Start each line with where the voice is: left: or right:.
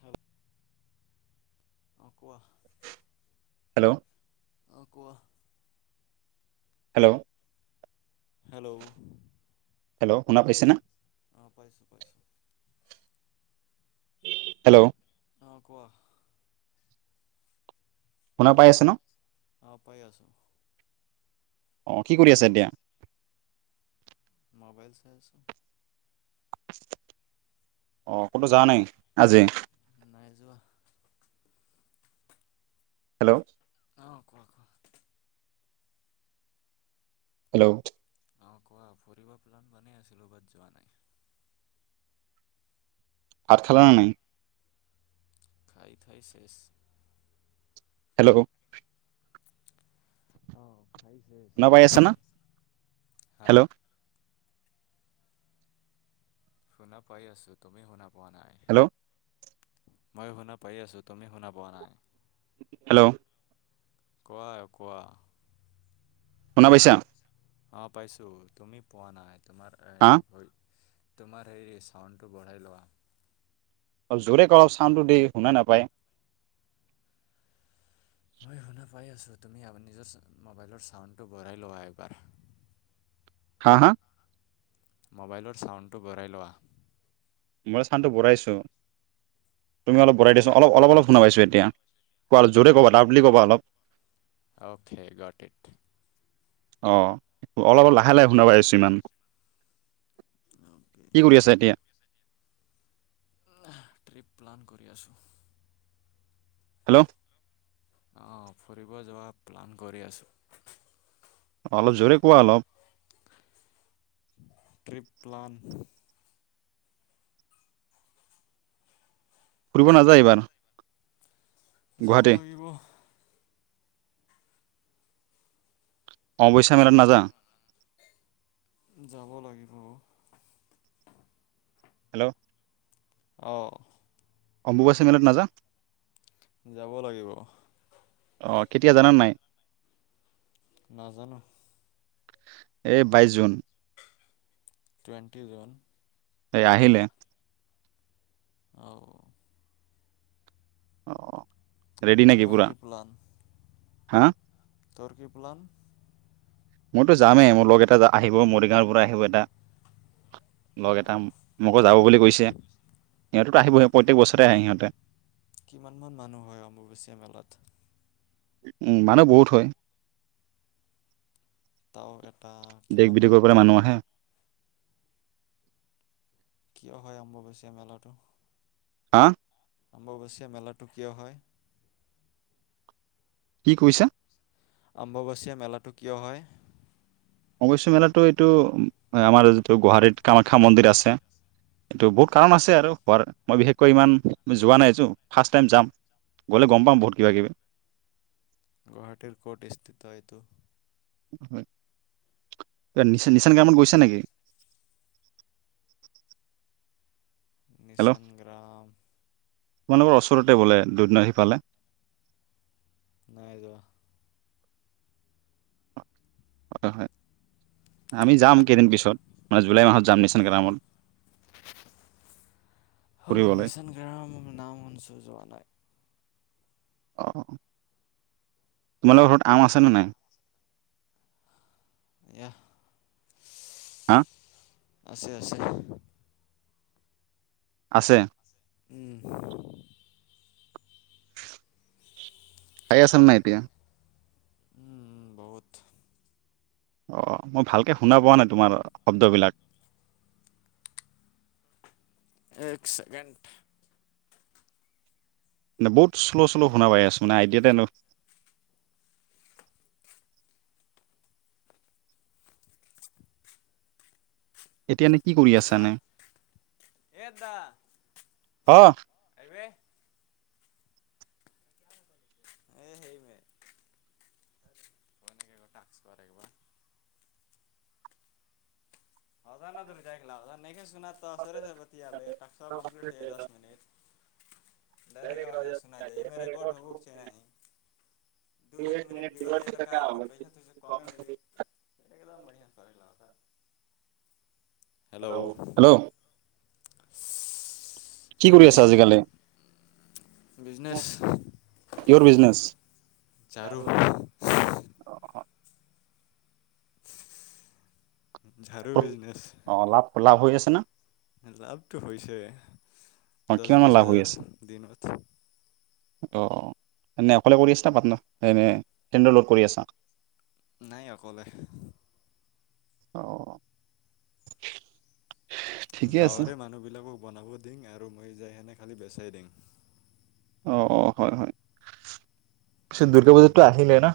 left: Hello অঁ কোৱা,
right: hello
left: অ কোৱা।
right: হেল্ল'
left: হেল্ল'
right: হেল্ল' শুনা পাইছা না
left: অ পাইছো পাইছো।
right: হেল্ল'
left: অ কোৱা
right: শুনা পাই আছে ন?
left: অ পাই আছো।
right: অ, কি কৰি আছা এতিয়া?
left: ম'বাইল চাই আছো।
right: [unintelligible] অ, ক'তো যৱা নাই আজি?
left: নাই যোৱা
right: হেল্ল'।
left: অঁ কোৱা কোৱা।
right: হেল্ল'।
left: অ কোৱা ফুৰিব প্লান বনাই আছিলো, বাট যোৱা নাই।
right: ভাত খালা নে নাই?
left: খাই থাই চেচ
right: হেল্ল'
left: অ আহিছে
right: শুনা পাই
left: আহিছে
right: আছে না?
left: হা
right: হেল্ল'
left: শুনা পাই আছো তুমি শুনা পোৱা নাই
right: হেল্ল'
left: মই শুনা পাই আছো তুমি শুনা পোৱা নাই
right: হেল্ল'
left: কোৱা কোৱা
right: শুনা পাইছা
left: অ পাইছো তুমি পোৱা নাই তোমাৰ
right: হা
left: এই ভই তোমাৰ হেৰি চাউণ্ডটো বঢ়াই লোৱা
right: অ জোৰে ক চাউডটো দি শুনা নাপায়
left: মই শুনা পাই আছোঁ তুমি নিজৰ মোবাইলৰ চাউণ্ডটো বঢ়াই লোৱা এবাৰ
right: হা হা
left: মোবাইলৰ ছাউণ্ডটো বঢ়াই লোৱা
right: মই চানটো বৰাইছো তুমি অলপ বৰাই দে চোন অলপ অলপ অলপ শুনা পাইছো এতিয়া কোৱা জোৰে কবা লাউদলি কবা অলপ
left: অ'কে গট্ ইট্।
right: অ' অল-অলপ লাহে লাহে শুন পাইছো ইমান, কি কৰি আছা এতিয়া?
left: ট্ৰিপ প্লান কৰি আছোঁ।
right: হেল্ল'!
left: অঁ ফুৰিব যোৱা প্লান কৰি আছোঁ।
right: অলপ জোৰে কোৱা অলপ।
left: Trip plan.
right: ফুৰিব নাযায় এইবাৰ?
left: যাব
right: গুৱাহাটী
left: লাগিব।
right: [unintelligible] মেলাত নাযা?
left: যাব লাগিব ও।
right: হেল্ল'।
left: অ'।
right: অম্বুবাচী মেলাত নাযা?
left: যাব লাগিব।
right: অ' কেতিয়া জানানে নাই?
left: নাজানো।
right: এই বাইছ জুন।
left: Twenty June.
right: [unintelligible] আহিলে।
left: অ'।
right: অ' অ'। ৰেডি নেকি
left: তোমাৰ
right: পূৰা?
left: কি প্লান
right: হা?
left: তোৰ কি প্লান?
right: মইতো যামেই মোৰ লগ এটা আহিব মৰিগাঁৱৰ পৰা আহিব এটা। লগ এটা
left: অঁ
right: মোকো যাব বুলি কৈছে, সিহঁত আহিবয়ে, প্ৰত্যেক বছৰে আহে সিহঁতে।
left: কিমানমান মানুহ হয় অম্বুবাচীয়া মেলাত?
right: উম মানুহ বহুত হয়।
left: তেওঁ এটা
right: দেশ
left: কিমান
right: বিদেশৰ
left: মান?
right: পৰা মানুহ আহে
left: কিয় হয় আম্বুবাচীয়া মেলাটো?
right: হা?
left: আম্বুবাচীয়া মেলাটো কিয় হয়?
right: কি কৈছা?
left: আম্বুবাচীয়া মেলাটো কিয় হয়?
right: অম্বুবাচী মেলাটো এইটো আমাৰ যিটো গুৱাহাটীত কামাখ্যা মন্দিৰ আছে, এইটো বহুত কাৰণ আছে আৰু হোৱাৰ মই বিশেষকৈ ইমান যোৱা নাইতো, ফাৰ্ষ্ট টাইম যাম গ'লে গম পাম বহুত কিবা কিবি।
left: গুৱাহাটীৰ ক'ত স্থিত এইটো?
right: [unintelligible] গৈছা নেকি? হেল্ল'
left: নিচান গ্ৰাম
right: তোমালোকৰ ওচৰতে বোলে, দুধনৈ সিফালে।
left: নাই যোৱা।
right: হয় হয়। আমি যাম কেইদিন পিছত। জুলাই মাহত। যাম নিচান গ্ৰামত ফুৰিবলৈ
left: নিচান গৰান নাম শুনিছো যোৱা নাই
right: অ তোমালোকৰ ঘৰত আম আছেনে নাই?
left: এয়া
right: হা
left: আছে আছে।
right: আছে।
left: উম
right: খাই আছানে নাই এতিয়া।
left: উম বহুত
right: অ মই ভালকে শুনা পোৱা নাই তোমাৰ শব্দবিলাক।
left: এক ছেকেণ্ড।
right: বহুত শ্ল' শ্ল' শুনা পাই আছো মানে আইডিয়াতেনো এতিয়া নেকি
left: দাদা এ দাদা
right: হ
left: েই [unintelligible] এই অকাস্ কৰেিবাৰ [unintelligible] অান নদূ যাইাকা ন আচাৰে পতিালেচ কম্পলিট হৈ দ মিনিট ডৰে কজনা যায় এ ৰকৰ্ড হক ন দু এক মিনট বিগ় যায় ক গ পচা কম মিলি একদ বঢিয় হেল্ল'
right: হেল্ল' কি কৰি আছে আজিকালি ইৰ বিজনেছ আৰু অ অ লাভ লাভ হৈ আছে ন
left: লাভটো হৈছে।
right: অ',
left: দহ
right: কিমান মান
left: বিছ
right: লাভ
left: হাজাৰ, দিনত
right: অঁ এনেই অকলে কৰি আছা পাটনাৰ, এনে ফ্ৰেন্ডৰ লগত কৰি আছা?
left: নাই আকলে।
right: অঁহ
left: গাঁৱৰে মানুহ বিলাকক বনাব দিম আৰু মই যাই সেনে খালী বেচাই দিম
right: অ হয় হয় পিছে দুৰ্গা পূজাতো আহিলে না,,,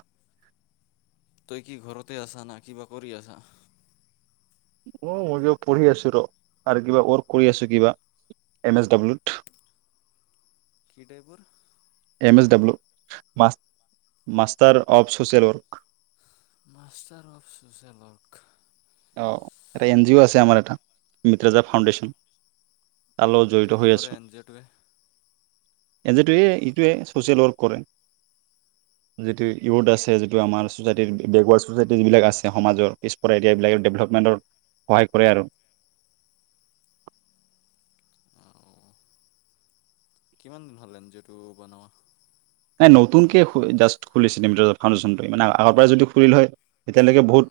left: তই কি ঘৰতে আছ ন কিবা কৰি আছা?
right: অ মই কিব পঢ়ি আছো ৰ আৰু কিবা ৱৰ্ক কৰি আছো কিবা এম এছ ডাব্লিউত।
left: হৃদয়পূৰ
right: M S W, master of social work
left: master of social work.
right: অ এটা এন জি অ' আছে আমাৰ এটা, মিত্ৰজা ফাউণ্ডেশ্যন। তাৰ লগত
left: কি
right: জড়িত
left: কি
right: হৈ
left: কৰে
right: আছোঁ।
left: এন জি অ'টোৱে
right: এজ এইে ইটোৱে ছচিয়েল ৱৰ্ক কৰে, যিটো ইউড আছে, যিটো আমাৰ চচাইটিৰ বেকৱৰ্ড চচাইটি যিবিলাক আছে সমাজৰ পিছপৰা এতিয়াবিলাক। ডেভেলপমেণ্টত সহায় কৰে আৰু।
left: কিমান দিন হল এঞ্জিঅ টো বনোৱা?
right: নাই নতুনকে জাষ্ট খুলিছে নিম ফাউডেশ্যনটো, মানে আগৰ পৰাই যদি খুলিল হয় এতিয়ালৈকে বহুত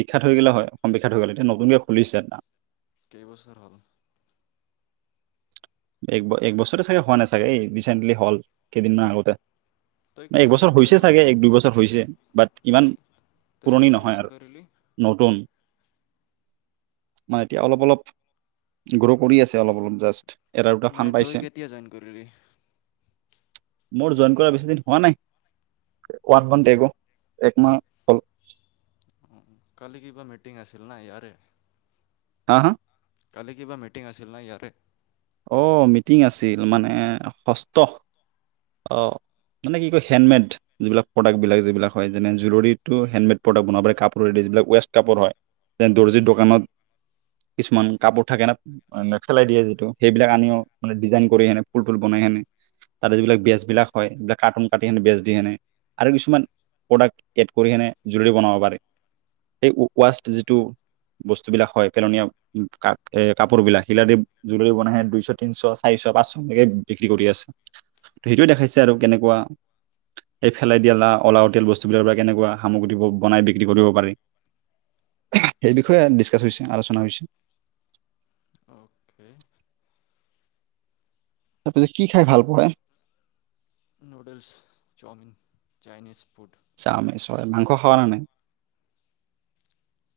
right: বিখ্যাত হৈ গল হয়, অসম বিখ্যাত হৈ গ'ল এতিয়া নতুনকে খুজিছে এতিয়া।
left: কেইবছৰ হ'ল?
right: এক বছৰ চাগে হোৱা নাই চাগে এই ৰিচেণ্টলি হল কেইদিনমান আগতে।
left: তই কেতিয়া
right: একবছৰ
left: জইন
right: হৈছে
left: কৰিলি
right: চাগে এক দুই বছৰ হৈছে বাট ইমান
left: তই তই
right: পুৰণি
left: কেতিয়া
right: নহয়
left: জইন
right: আৰু
left: কৰিলি
right: নতুন। মানে এতিয়া অলপ অলপ গ্ৰ' কৰি আছে অলপ অলপ জাষ্ট। এটা দুটা ফান
left: নাই তই
right: পাইছে
left: কেতিয়া জইন কৰি ললি?
right: মোৰ জইন কৰা বেছি দিন হোৱা নাই ওৱানটগো একমাহ হ'ল।
left: উম, উম। কালি কিবা মিটিং আছিল না ইয়াৰে।
right: হা হা।
left: কালি কিবা মিটিং আছিল ন ইয়াতে।
right: অ মিটিং আছিল মানে ষষ্ঠ মানে কি কয় হেণ্ডমেড যিবিলাক প্ৰডাক্টবিলাক যিবিলাক হয় যেনে জুৱেলৰীটো হেণ্ডমেড প্ৰডাক্ট বনাব প কাপোৰৰে যিবিলাক ৱেষ্ট কাপোৰ হয় যে দৰ্জিত দোকানত কিছুমান কাপোৰ থাকে নে খেলাই দিয়ে যিটো সেইবিলাক আনিও মানে ডিজাইন কৰি সেনে ফুল তুল বনাই সেনে তাতে যিবিলাক বেজ বিলাক হয় সেইবিলাক কাৰ্টুন কাটি কেনে বেজ দি সেনে আৰু কিছুমান প্ৰডাক্ট এড কৰি কেনে জুৱেলাৰী বনাব পাৰে সেই ৱাষ্ট যিটো বস্তুবিলাক হয় পেলনীয়া কাপোৰ বিলাক সেইবিলাক দুই চ টিন চ চাৰিশ চ পাঁচ এনেকে বিক্ৰী কৰি আছে সেইটোে দেখাইছে আৰু কেনেকুৱা [unintelligible] দিয়া ওলাওঁতে বস্তুবিলাক পৰা কেনেকুৱা সামগ্ৰী বনাই বিক্ৰী কৰিব পাৰি সেই বিষয়ে ডিছকাছ হৈছে আলোচনা হৈছে।
left: কে
right: তাৰপিছত কি খাই ভাল পোৱায়।
left: Noodles chowmein Chinese food.
right: Chowmein চয় মাংস খোৱা না নাই?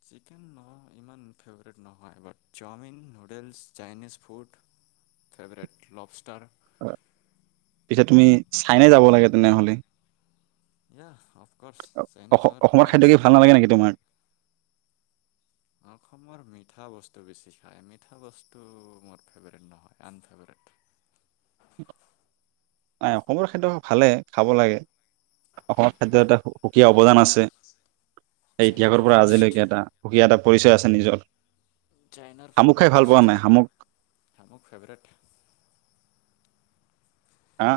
left: চিকেন ম ইমান ফেভৰেট নহয় but chowmein noodles Chinese food favourite lobster.
right: হয় পিছে তুমি চাইনাই যাব লাগে তেনেহলে।
left: এ
right: অসমৰ খাদ্য কি ভাল নালাগে নেকি তোমাৰ?
left: অসমৰ মিঠা বস্তু বেছি খাই মিঠা বস্তু মোৰ ফেভৰেট নহয় আনফেভৰেট।
right: নাই অসমৰ খাদ্য ভালে খাব লাগে অসমৰ খাদ্য এটা সুকীয়া অৱদান আছে। স
left: চাইনা
right: ইতিহাসৰ পৰা
left: বেষ্ট
right: আজিলৈকে এটা সুকীয়া এটা পৰিচয় আছে নিজৰ
left: চাইনাৰ
right: শামুক
left: ফুড
right: খাই ভাল পোৱা নাই শামুক
left: বেষ্টষ্ট মোৰ ফেভৰেট।
right: হা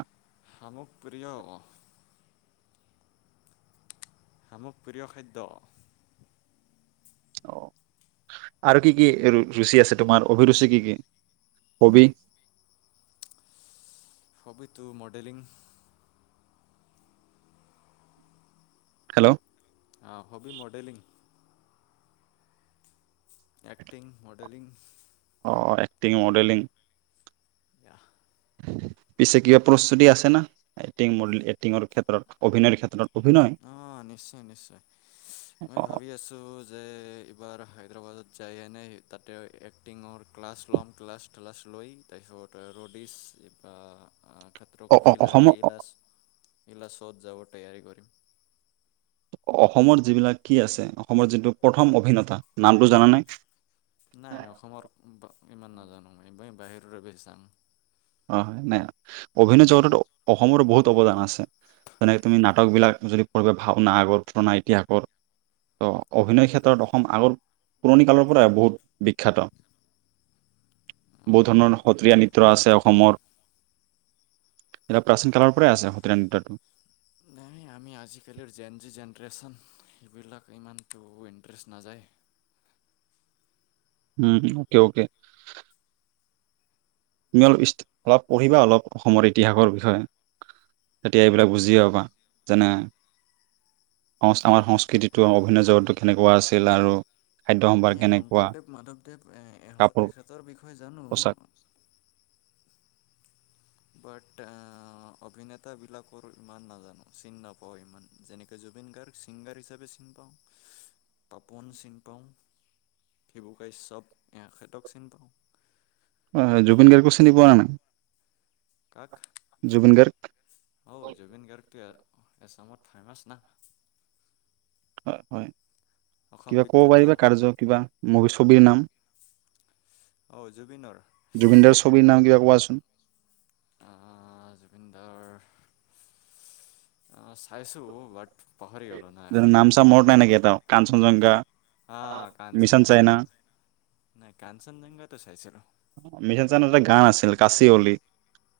left: শামুক প্ৰিয়। শামুক প্ৰিয় খাদ্য।
right: অ আৰু কি কি ৰুচি আছে তোমাৰ অভিৰুচি কি কি হবি?
left: হবিটো মডেলিং।
right: হেল্ল'
left: অ হবী মডেলিং। Acting modelling.
right: অঁ এক্টিং মডেলিং।
left: দ
right: পিছে কিবা প্ৰস্তুতি আছে না এক্টিং মডেল এক্টিঙৰ ক্ষেত্ৰত অভিনয়ৰ ক্ষেত্ৰত। অভিনয়
left: অ নিশ্চয় নিশ্চয় মই
right: অ
left: ভাবি আছো। যে এইবাৰ হায়দৰাবাদত যায়হেনে তাতে এক্টিঙৰ ক্লাছ ল'ম ক্লাছ ক্লাছ লৈ তাৰপিছত ৰ'ডিছ বা খাত্ৰ
right: অ
left: কা খিলা়ৰি
right: অসমৰ
left: ইলাছ ইলাছ। ত'ত যাব তৈয়াৰী কৰিম।
right: অসমত যিবিলাক কি আছে অসমৰ যিটো প্ৰথম অভিনেতা নামটো জানা নাই?
left: নাই এ অসমৰ ইমান নাজানো মই একিবই বাহিৰ বাবে [unintelligible]
right: হয় হয় নাই অভিনয় জগতত অসমৰো বহুত অৱদান আছে যেনেক তুমি নাটক বিলাক যদি পঢ়িবা ভওনা আগৰ পুৰনা ইতিহাসৰ ত অভিনয় ক্ষেত্ৰত অসম আগৰ পুৰণি কালৰ পৰাই বহুত বিখ্যাত বহুত
left: আৰু
right: ধৰণৰ সত্ৰীয়া নৃত্য আছে। অসমৰ এটা প্ৰাচীন কালৰ পৰাই আছে সত্ৰীয়া নৃত্য
left: নাই আমি আজিকালিৰ জেন জি জেনেৰেশ্যন সেইবিলাক ইমানটো ইণ্টাৰেষ্ট নাযায়
right: উম অকে অকে তুমি অলপ ইচ অলপ পঢ়িবা অলপ অসমৰ ইতিহাসৰ বিষয়ে তেতিয়া এইবিলাক বুজি পাবা যেনে আমাৰ সংস্কৃতিটো অভিনয় জগতটো কেনেকুৱা আছিল আৰু খাদ্য সম্ভাৰ
left: এ
right: কেনেকুৱা
left: শংকৰদেৱ মাধৱদেৱ এ
right: কাপোৰ
left: এখেতৰ বিষয়ে জানো
right: পোচাক
left: বাট অ অভিনেতাবিলাকৰ ইমান নাজানো চিনি নাপাওঁ ইমান যেনেকৈ জুবিন গাৰ্গ ছিংগাৰ হিচাপে চিনি পাওঁ পাপন চিনি পাওঁ ভিগু কাশ্যপ এখেতক চিনি পাওঁ
right: হয় হয় জুবিন গাৰ্গকো চিনি পোৱা নে নাই
left: কাক
right: জুবিন গাৰ্গ
left: হ জুবিন গাৰ্গটো এছামত ফে্মাছ না
right: হয় হয়
left: অসম
right: কিবা কব
left: বিখ্যাত
right: পাৰিবা কাৰ্য কিবা মভি ছবিৰ নাম
left: অ জুবিনৰ
right: জুবিনদাৰ ছবিৰ নাম কিবা কোৱা চোন উম
left: আ জুবিন দাৰ চাইছোঁ বাট পাহৰি গ'লো না
right: নাম চাম মনত নাই নেকি এটাও কাঞ্চনজংঘা
left: আ
right: অ মিছন চাইনা
left: কাঞ্চনজংঘা নাই কাঞ্চনজংঘাটো
right: মিছন চাইনাৰ এটা গান আছিল কাশি অলি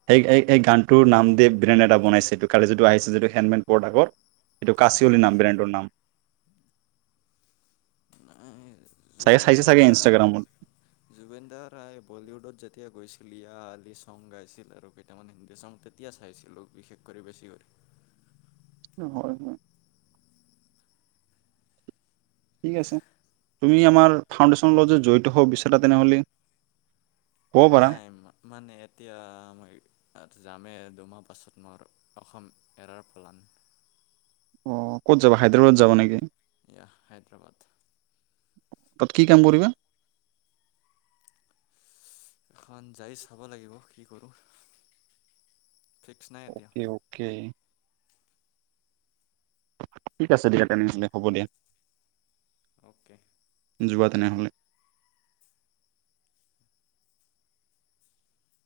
right: সেই এই এই গানটোৰ নাম দে ব্ৰেণ্ড এটা বনাইছে সেটো কালি যিটো আহিছে যিটো হেণ্ডমেন প্ৰডাকৰ এইটো কাচিয়লী
left: চাইছিলোঁ
right: নাম ব্ৰেণ্ডৰ নাম
left: নাই
right: চাগে
left: জুবিন
right: চাইছে চাগে
left: দাৰ
right: ইনষ্টাগ্ৰামত
left: জুবিন দাৰ ৰাই বলিউডত যেতিয়া গৈছিল লিয়া আলি চং গাইছিল আৰু কেইটামান হিন্দী চং তেতিয়া চাইছিলো বিশেষকৰি বেছিকৰি
right: হয় হয় ঠিক আছে তুমি আমাৰ ফাউণ্ডেশ্যন লগত জড়িত হ'ব বিচাৰা তেনেহ'লে ক'ব পাৰা।
left: নাই মানে এতিয়া মাৰ জামে দুমাহ পাছত মোৰ অসম এৰাৰ পেলান
right: অ ক'ত যাবা হায়দৰাবাদ যাবা নেকি
left: যাহ হায়দৰাবাদ
right: তাত কি কাম কৰিবা
left: এখন যায় চাব লাগিব কি কৰোঁ ফিক্স নাই এতিয়া
right: অকে অকে ঠিক আছে দিয়া তেনেহ'লে হ'ব দিয়া
left: অ'কে
right: যোৱা তেনেহ'লে